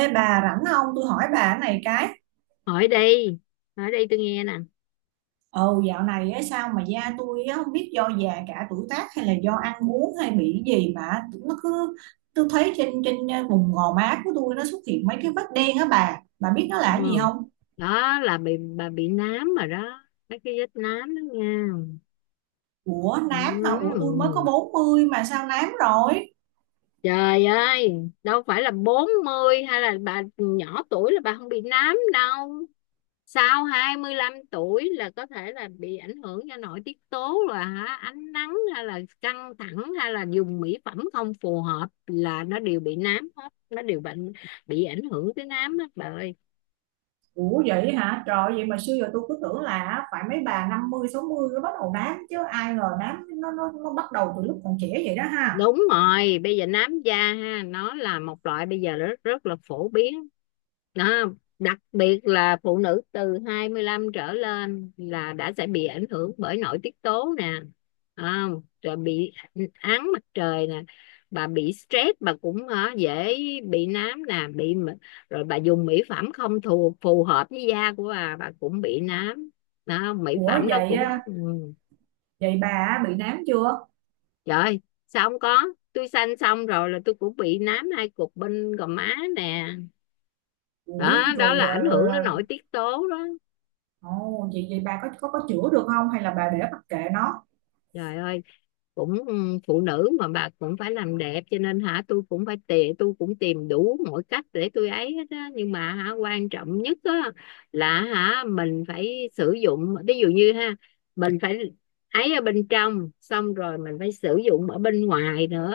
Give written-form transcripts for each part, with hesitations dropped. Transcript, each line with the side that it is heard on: right: Ê bà rảnh không? Tôi hỏi bà cái này cái.
left: Hỏi đi, hỏi đi, tôi nghe nè.
right: Ồ, dạo này á, sao mà da tôi á, không biết do già cả tuổi tác hay là do ăn uống hay bị cái gì mà nó cứ. Tôi thấy trên trên ờ, vùng gò má của tôi nó xuất hiện mấy cái vết đen á bà. Bà biết nó là cái gì
left: Ừ,
right: không?
left: đó là bị, bà bị nám rồi đó. Mấy cái vết nám đó nha.
right: Ủa nám hả? Ủa
left: Ừ.
right: tôi mới có 40 mà sao nám rồi?
left: Trời ơi, đâu phải là 40 hay là bà nhỏ tuổi là bà không bị nám đâu. Sau 25 tuổi là có thể là bị ảnh hưởng do nội tiết tố, là hả ánh nắng hay là căng thẳng hay là dùng mỹ phẩm không phù hợp là nó đều bị nám hết, nó đều bệnh, bị ảnh hưởng tới nám hết bà ơi.
right: Ủa vậy hả? Trời, vậy mà xưa giờ tôi cứ tưởng là phải mấy bà 50 60 nó bắt đầu nám, chứ ai ngờ nám nó bắt đầu từ lúc còn trẻ vậy đó ha.
left: Đúng rồi, bây giờ nám da ha, nó là một loại bây giờ rất rất là phổ biến. Đó. Đặc biệt là phụ nữ từ 25 trở lên là đã sẽ bị ảnh hưởng bởi nội tiết tố nè, à, rồi bị ánh mặt trời nè, bà bị stress bà cũng hả, dễ bị nám nè, bị rồi bà dùng mỹ phẩm không phù phù hợp với da của bà cũng bị nám đó, mỹ
right: Ủa
left: phẩm nó
right: vậy
left: cũng
right: á, vậy bà bị nám chưa?
left: trời ơi, sao không có? Tôi sanh xong rồi là tôi cũng bị nám hai cục bên gò má nè.
right: Ủi
left: Đó, đó
right: rồi,
left: là ảnh
right: rồi
left: hưởng nó
right: rồi.
left: nội tiết tố đó.
right: Ồ vậy vậy bà có chữa được không hay là bà để mặc kệ nó?
left: Trời ơi, cũng phụ nữ mà, bà cũng phải làm đẹp cho nên hả tôi cũng tìm đủ mọi cách để tôi ấy hết á, nhưng mà hả quan trọng nhất á là hả mình phải sử dụng, ví dụ như ha mình phải ấy ở bên trong, xong rồi mình phải sử dụng ở bên ngoài nữa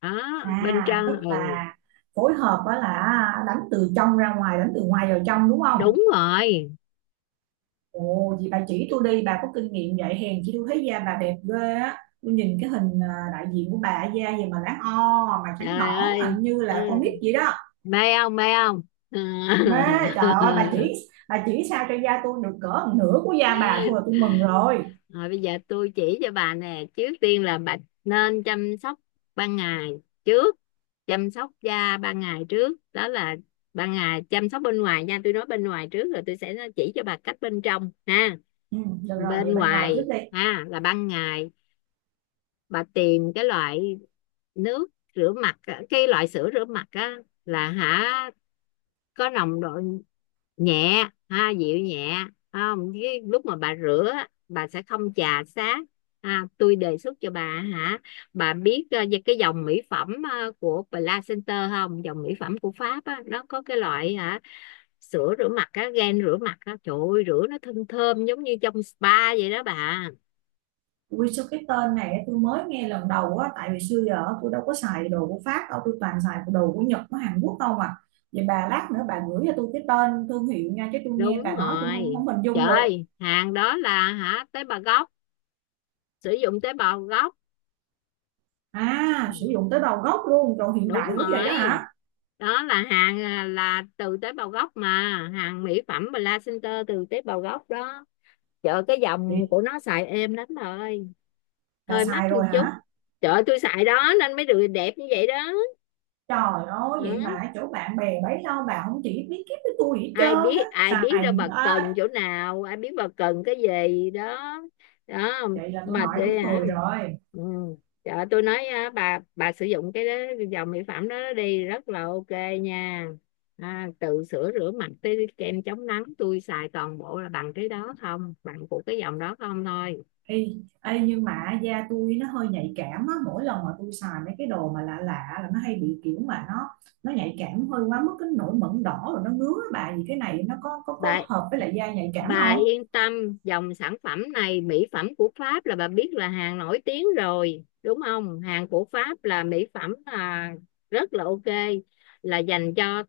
left: đó. Bên
right: À tức
left: trong, ừ,
right: là phối hợp đó là đánh từ trong ra ngoài, đánh từ ngoài vào trong, đúng không?
left: đúng rồi.
right: Ồ vậy bà chỉ tôi đi, bà có kinh nghiệm vậy hèn chi tôi thấy da bà đẹp ghê á. Tôi nhìn cái hình đại diện của bà da gì mà láng o mà trắng
left: Trời
right: nõn, à,
left: ơi.
right: như là con
left: Ừ.
right: nít vậy đó.
left: Mê không, mê không? Ừ.
right: Mê. Trời ơi bà chỉ, bà chỉ sao cho da tôi được cỡ một nửa của da bà thôi là tôi mừng rồi.
left: Rồi bây giờ tôi chỉ cho bà nè, trước tiên là bà nên chăm sóc ban ngày trước, chăm sóc da ban ngày trước, đó là ban ngày chăm sóc bên ngoài nha. Tôi nói bên ngoài trước, rồi tôi sẽ chỉ cho bà cách bên trong ha.
right: Ừ, được rồi,
left: Bên
right: vậy bên ngoài trước
left: ngoài
right: đi.
left: ha là ban ngày, bà tìm cái loại nước rửa mặt á, cái loại sữa rửa mặt á là hả có nồng độ nhẹ ha, dịu nhẹ, không cái lúc mà bà rửa á, bà sẽ không chà xát ha. Tôi đề xuất cho bà hả, bà biết về cái dòng mỹ phẩm của Placenter không, dòng mỹ phẩm của Pháp á, nó có cái loại hả sữa rửa mặt á, gel rửa mặt á, trời ơi, rửa nó thơm thơm giống như trong spa vậy đó bà.
right: Ui sao cái tên này á, tôi mới nghe lần đầu á, tại vì xưa giờ tôi đâu có xài đồ của Pháp đâu, tôi toàn xài đồ của Nhật của Hàn Quốc đâu mà. Vậy bà lát nữa bà gửi cho tôi cái tên thương hiệu nha, chứ tôi nghe
left: Đúng
right: bà nói tôi không
left: rồi,
right: không hình
left: trời
right: dung được.
left: ơi, hàng đó là hả tế bào gốc, sử dụng tế bào gốc.
right: À sử
left: Ừ,
right: dụng tới đầu gốc luôn, còn hiện
left: đúng
right: đại dữ vậy đó
left: rồi,
right: hả.
left: đó là hàng là từ tế bào gốc mà, hàng mỹ phẩm placenta từ tế bào gốc đó, chợ cái dòng
right: Vậy
left: của nó xài êm lắm bà ơi.
right: bà
left: Hơi
right: xài
left: mắc một
right: rồi
left: chút,
right: hả?
left: chợ tôi xài đó nên mới được đẹp như vậy đó.
right: Trời ơi vậy mà
left: Ừ.
right: ở chỗ bạn bè bấy lâu bà không chỉ biết kiếp với tôi gì hết
left: ai
right: trơn á,
left: biết ai biết đâu
right: xài
left: bà cần
right: à.
left: chỗ nào, ai biết bà cần cái gì đó. Đó.
right: Vậy là tôi
left: Mà
right: hỏi
left: để
right: đúng
left: hả,
right: người rồi.
left: ừ, trời, tôi nói á, bà sử dụng cái đó, cái dòng mỹ phẩm đó, đó đi rất là ok nha, từ sữa rửa mặt tới kem chống nắng tôi xài toàn bộ là bằng cái đó không, bằng của cái dòng đó không thôi
right: Ê, ê, nhưng mà da tôi nó hơi nhạy cảm á, mỗi lần mà tôi xài mấy cái đồ mà lạ lạ là nó hay bị kiểu mà nó nhạy cảm hơi quá mức cái nổi mẩn đỏ rồi nó ngứa á bà, thì cái này nó có
left: bà.
right: hợp với lại da nhạy cảm
left: Bà
right: không?
left: yên tâm, dòng sản phẩm này, mỹ phẩm của Pháp, là bà biết là hàng nổi tiếng rồi, đúng không? Hàng của Pháp là mỹ phẩm rất là ok, là dành cho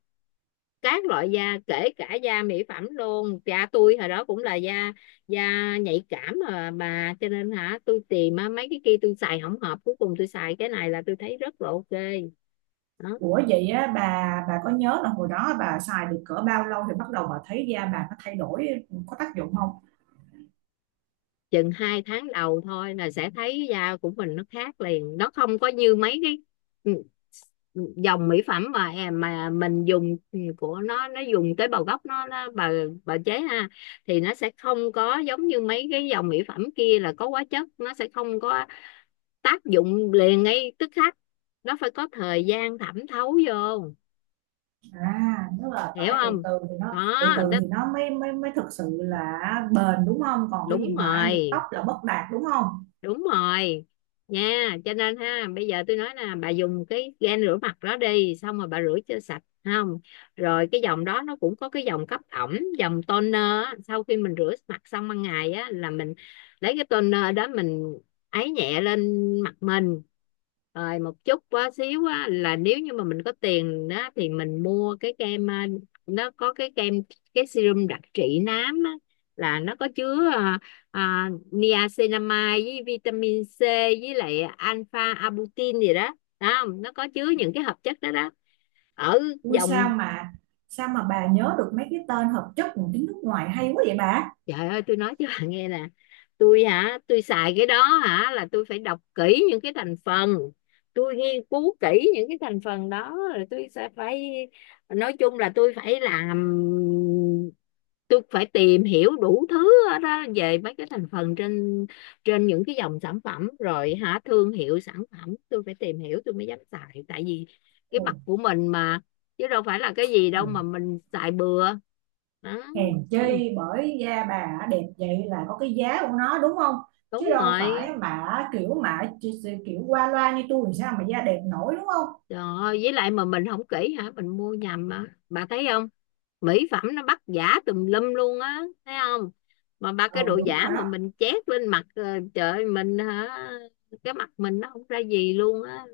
left: các loại da, kể cả da mỹ phẩm luôn. Cha tôi hồi đó cũng là da da nhạy cảm mà bà, cho nên hả, tôi tìm á, mấy cái kia tôi xài không hợp, cuối cùng tôi xài cái này là tôi thấy rất là ok. Đó.
right: Ủa vậy á, bà có nhớ là hồi đó bà xài được cỡ bao lâu thì bắt đầu bà thấy da bà nó thay đổi, có tác dụng không?
left: Chừng hai tháng đầu thôi là sẽ thấy da của mình nó khác liền, nó không có như mấy cái dòng mỹ phẩm mà em mà mình dùng ừ, của nó dùng tế bào gốc nó bà chế ha thì nó sẽ không có giống như mấy cái dòng mỹ phẩm kia là có hóa chất, nó sẽ không có tác dụng liền ngay tức khắc, nó phải có thời gian thẩm thấu vô,
right: À, tức là
left: hiểu
right: phải từ
left: không.
right: từ thì nó,
left: Đó,
right: từ từ
left: đó,
right: thì nó mới mới mới thực sự là bền đúng không? Còn cái gì
left: đúng
right: mà dục tóc
left: rồi,
right: là bất đạt đúng không?
left: đúng rồi nha. Cho nên ha bây giờ tôi nói là bà dùng cái gel rửa mặt đó đi, xong rồi bà rửa cho sạch không, rồi cái dòng đó nó cũng có cái dòng cấp ẩm, dòng toner á. Sau khi mình rửa mặt xong ban ngày á là mình lấy cái toner đó mình ấy nhẹ lên mặt mình, rồi một chút quá xíu á, là nếu như mà mình có tiền đó thì mình mua cái kem nó có cái kem, cái serum đặc trị nám á, là nó có chứa niacinamide với vitamin C với lại alpha arbutin gì đó đó, không nó có chứa những cái hợp chất đó đó ở
right: Ui sao
left: dòng.
right: mà sao mà bà nhớ được mấy cái tên hợp chất của tiếng nước ngoài hay quá vậy bà?
left: Trời ơi, tôi nói cho bạn nghe nè, tôi hả tôi xài cái đó hả là tôi phải đọc kỹ những cái thành phần, tôi nghiên cứu kỹ những cái thành phần đó, rồi tôi sẽ phải, nói chung là tôi phải làm, tôi phải tìm hiểu đủ thứ hết á, về mấy cái thành phần trên, trên những cái dòng sản phẩm, rồi hả thương hiệu sản phẩm tôi phải tìm hiểu tôi mới dám xài, tại vì cái
right: Ồ,
left: mặt của mình mà, chứ đâu phải là cái gì
right: ồ,
left: đâu mà mình xài bừa. Đó.
right: hèn chi bởi da bà đẹp vậy là có cái giá của nó đúng không? Chứ
left: Đúng
right: đâu
left: rồi.
right: phải mà kiểu mà chỉ kiểu qua loa như tôi làm sao mà da đẹp nổi đúng không?
left: Rồi, với lại mà mình không kỹ hả? Mình mua nhầm mà. Bà thấy không? Mỹ phẩm nó bắt giả tùm lum luôn á, thấy không? Mà ba
right: Ừ
left: cái đồ
right: đúng
left: giả
right: rồi
left: mà
right: đó.
left: mình chét lên mặt trời ơi, mình hả? Cái mặt mình nó không ra gì luôn á.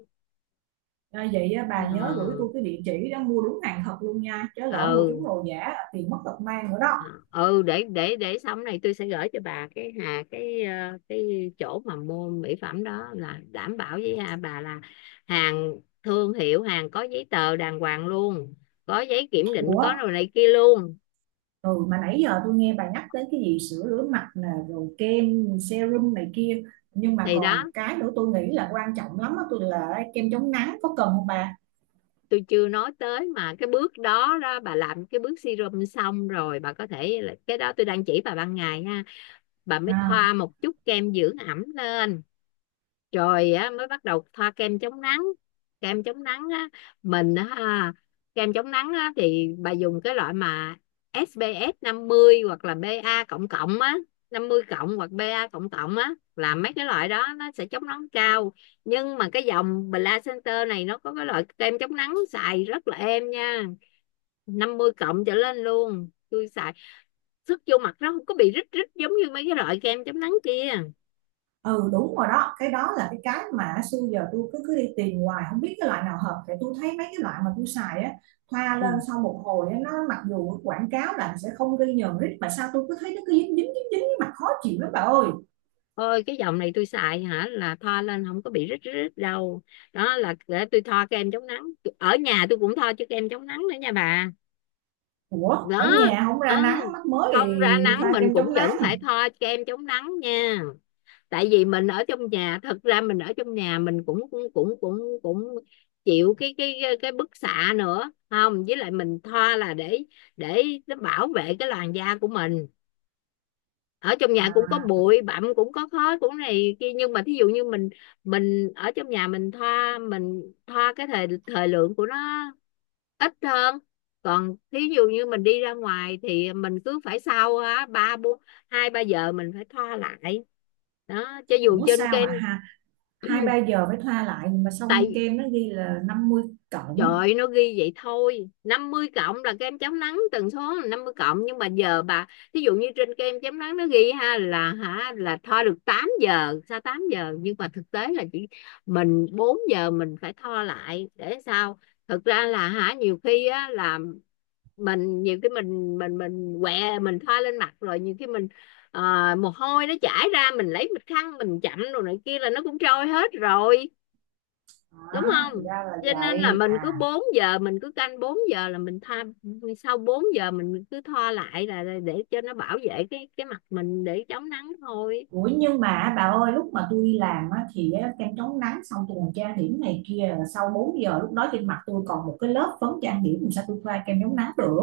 right: À, vậy á, bà nhớ gửi
left: Ờ,
right: tôi cái địa chỉ đó mua đúng hàng thật luôn nha, chứ lỡ mua
left: ừ,
right: trúng đồ giả tiền mất tật mang nữa đó.
left: ờ, ừ để xong này tôi sẽ gửi cho bà cái hà cái cái chỗ mà mua mỹ phẩm đó, là đảm bảo với hà bà là hàng thương hiệu, hàng có giấy tờ đàng hoàng luôn, có giấy kiểm định
right: Ủa
left: có, rồi này kia luôn.
right: ừ, mà nãy giờ tôi nghe bà nhắc tới cái gì sữa rửa mặt nè rồi kem serum này kia, nhưng mà
left: Thì đó,
right: còn cái nữa tôi nghĩ là quan trọng lắm á, tôi là kem chống nắng có cần không bà?
left: tôi chưa nói tới mà, cái bước đó đó bà làm cái bước serum xong rồi bà có thể, cái đó tôi đang chỉ bà ban ngày ha, bà mới
right: À
left: thoa một chút kem dưỡng ẩm lên, rồi á mới bắt đầu thoa kem chống nắng. Kem chống nắng á, mình á ha, kem chống nắng á thì bà dùng cái loại mà ét pê ép 50 hoặc là BA cộng cộng á, 50 cộng hoặc BA cộng cộng á, là mấy cái loại đó nó sẽ chống nắng cao. Nhưng mà cái dòng Bla Center này nó có cái loại kem chống nắng xài rất là êm nha, 50 cộng trở lên luôn tôi xài, sức vô mặt nó không có bị rít rít giống như mấy cái loại kem chống nắng kia.
right: ừ đúng rồi đó, cái đó là cái mà xưa giờ tôi cứ cứ đi tìm hoài không biết cái loại nào hợp, tại tôi thấy mấy cái loại mà tôi xài á, thoa
left: Ừ.
right: lên sau một hồi á, nó mặc dù quảng cáo là sẽ không gây nhờn rít mà sao tôi cứ thấy nó cứ dính dính dính dính mặt khó chịu lắm bà ơi.
left: Ôi cái dòng này tôi xài hả là thoa lên không có bị rít rít đâu. Đó là để tôi thoa kem chống nắng, ở nhà tôi cũng thoa chứ, kem chống nắng nữa nha bà.
right: Ủa ở
left: Đó,
right: nhà không
left: ừ,
right: ra nắng mắt mới
left: không ra
right: thì
left: nắng
right: thoa
left: mình
right: kem
left: cũng
right: chống
left: vẫn
right: nắng
left: phải thoa kem chống nắng nha, tại vì mình ở trong nhà, thật ra mình ở trong nhà mình cũng cũng cũng cũng cũng chịu cái cái bức xạ nữa không, với lại mình thoa là để nó bảo vệ cái làn da của mình. Ở trong nhà cũng có
right: à?
left: bụi bặm, cũng có khói, cũng này kia, nhưng mà thí dụ như mình ở trong nhà mình thoa, mình thoa cái thời thời lượng của nó ít hơn, còn thí dụ như mình đi ra ngoài thì mình cứ phải sau á ba bốn, hai ba giờ mình phải thoa lại, đó cho dù
right: Ủa
left: trên
right: sao mà
left: kem.
right: ha, hai ba giờ mới thoa lại mà xong
left: Tại,
right: kem nó ghi là năm mươi
left: trời
right: cộng
left: ơi, nó ghi vậy thôi, 50 cộng là kem chống nắng tần số là 50 cộng, nhưng mà giờ bà, thí dụ như trên kem chống nắng nó ghi ha là hả là thoa được 8 giờ sao, 8 giờ nhưng mà thực tế là chỉ mình 4 giờ mình phải thoa lại để sao, thực ra là hả nhiều khi á là mình nhiều khi mình quẹ mình thoa lên mặt rồi, nhiều khi mình ờ, mồ hôi nó chảy ra, mình lấy bịch khăn mình chậm rồi này kia là nó cũng trôi hết rồi, đúng
right: Đó thì
left: không,
right: ra là
left: cho nên là
right: vậy
left: mình
right: à.
left: cứ 4 giờ mình cứ canh 4 giờ là mình tha, sau 4 giờ mình cứ thoa lại là để cho nó bảo vệ cái mặt mình, để chống nắng thôi.
right: Ủa nhưng mà bà ơi lúc mà tôi đi làm á, thì á, kem chống nắng xong tôi còn trang điểm này kia, là sau 4 giờ lúc đó trên mặt tôi còn một cái lớp phấn trang điểm, làm sao tôi thoa kem chống nắng được.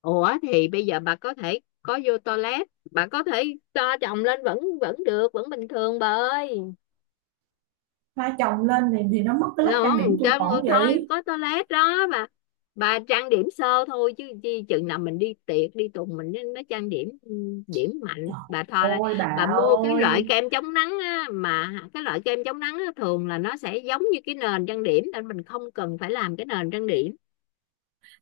left: Ủa thì bây giờ bà có thể có vô toilet bà có thể cho chồng lên vẫn vẫn được, vẫn bình thường bà ơi.
right: Thoa chồng lên thì nó mất cái
left: Thấy
right: lớp trang điểm
left: không,
right: tôi
left: cho
right: còn
left: thôi
right: gì.
left: có toilet đó bà trang điểm sơ thôi, chứ chi chừng nào mình đi tiệc đi tùng mình nên nó trang điểm điểm mạnh bà thoa
right: Trời
left: lên.
right: ơi bà
left: Bà mua cái
right: ơi.
left: loại kem chống nắng á, mà cái loại kem chống nắng á, thường là nó sẽ giống như cái nền trang điểm, nên mình không cần phải làm cái nền trang điểm,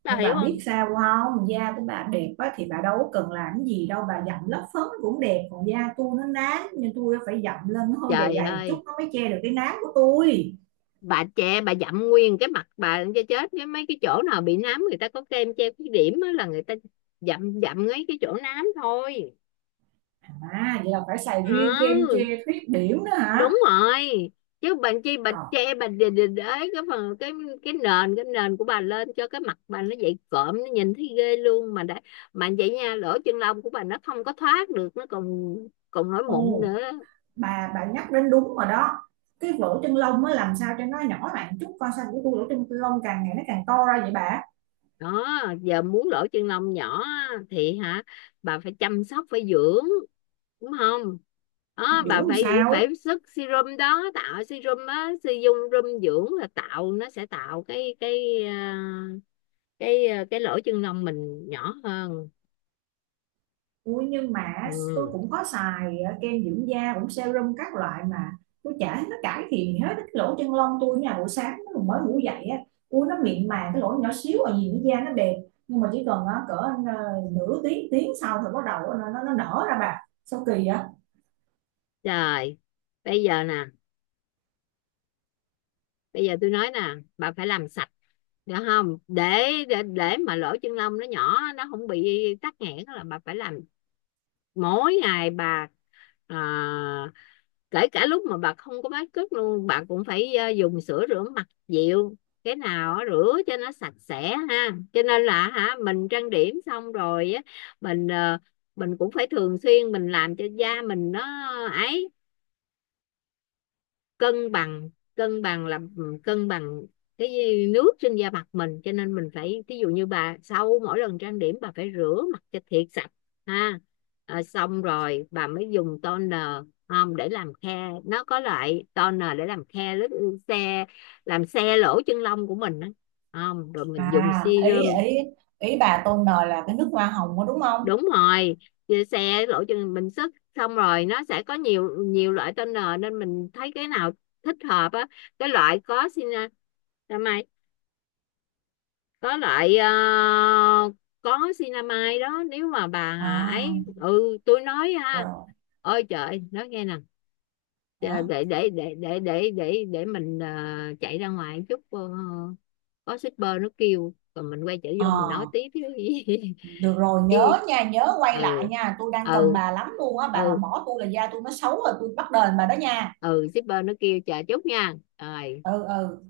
left: bà
right: Nhưng
left: hiểu
right: bà biết
left: không.
right: sao không, da của bà đẹp á, thì bà đâu có cần làm cái gì đâu, bà dặm lớp phấn cũng đẹp, còn da tôi nó nám nên tôi phải dặm lên nó hơi dày
left: Trời
right: dày
left: ơi,
right: chút nó mới che được cái nám của tôi.
left: bà che bà dặm nguyên cái mặt bà cho chết với, mấy cái chỗ nào bị nám người ta có kem che khuyết điểm á, là người ta dặm dặm ngay cái chỗ nám thôi.
right: À vậy là phải xài riêng kem che
left: Ừ,
right: khuyết điểm nữa hả.
left: đúng rồi, chứ bệnh chi bà
right: Rồi.
left: che bà đình đình ấy cái phần cái, cái nền của bà lên cho cái mặt bà nó dậy cộm, nó nhìn thấy ghê luôn mà đã, mà vậy nha lỗ chân lông của bà nó không có thoát được, nó còn còn nổi mụn
right: Ồ
left: nữa
right: bà nhắc đến đúng rồi đó. Cái lỗ chân lông á làm sao cho nó nhỏ lại chút coi, sao của tôi lỗ chân lông càng ngày nó càng to ra vậy bà?
left: đó. Giờ muốn lỗ chân lông nhỏ á, thì hả bà phải chăm sóc, phải dưỡng, đúng không. Đó,
right: Giữ
left: bà
right: làm
left: phải
right: sao.
left: phải sức serum đó, tạo serum á, sử dụng serum dưỡng là tạo nó sẽ tạo cái cái cái lỗ chân lông mình nhỏ hơn.
right: Ui nhưng mà tôi
left: Ừ.
right: cũng có xài kem dưỡng da cũng serum các loại mà tôi chả thấy nó cải thiện hết cái lỗ chân lông tôi. Nhà buổi sáng nó mới ngủ dậy á, ui nó mịn màng cái lỗ nhỏ xíu ở gì nữa, da nó đẹp, nhưng mà chỉ cần cỡ nửa tiếng tiếng sau thì bắt đầu nó nở ra bà, sao kỳ vậy?
left: Rồi bây giờ nè, bây giờ tôi nói nè, bà phải làm sạch, được không, để để mà lỗ chân lông nó nhỏ, nó không bị tắc nghẽn là bà phải làm mỗi ngày bà, à, kể cả lúc mà bà không có make up luôn, bà cũng phải dùng sữa rửa mặt dịu cái nào á, rửa cho nó sạch sẽ ha, cho nên là hả mình trang điểm xong rồi á mình mình cũng phải thường xuyên mình làm cho da mình nó ấy cân bằng, cân bằng là ừ, cân bằng cái nước trên da mặt mình, cho nên mình phải ví dụ như bà sau mỗi lần trang điểm bà phải rửa mặt cho thiệt sạch ha. Ờ, xong rồi bà mới dùng toner, không để làm khe, nó có loại toner để làm khe lít, ừ, xe, làm xe lỗ chân lông của mình đó, không rồi mình dùng
right: À, ý
left: serum.
right: ý ý bà tôn nờ là cái nước hoa hồng đó đúng không?
left: Đúng rồi. Về xe lộ trình bình sức xong rồi nó sẽ có nhiều nhiều loại tên nờ, nên mình thấy cái nào thích hợp á, cái loại có cinamide, có loại có cinamide đó, nếu mà bà
right: À,
left: ấy, ừ tôi nói ha,
right: rồi.
left: ôi trời nói nghe nè, để
right: Hả?
left: để để để để để để, để mình chạy ra ngoài chút có shipper nó kêu, rồi mình quay trở
right: Ờ.
left: vô mình nói tiếp chứ gì.
right: Được rồi
left: Chứ-
right: nhớ nha, nhớ quay lại
left: ừ,
right: nha, tôi đang cần
left: ừ
right: bà lắm luôn á, bà mà
left: ừ
right: bỏ tôi là da tôi nó xấu rồi tôi bắt đền bà đó nha.
left: ừ shipper nó kêu, chờ chút nha. Rồi.
right: Ừ ừ.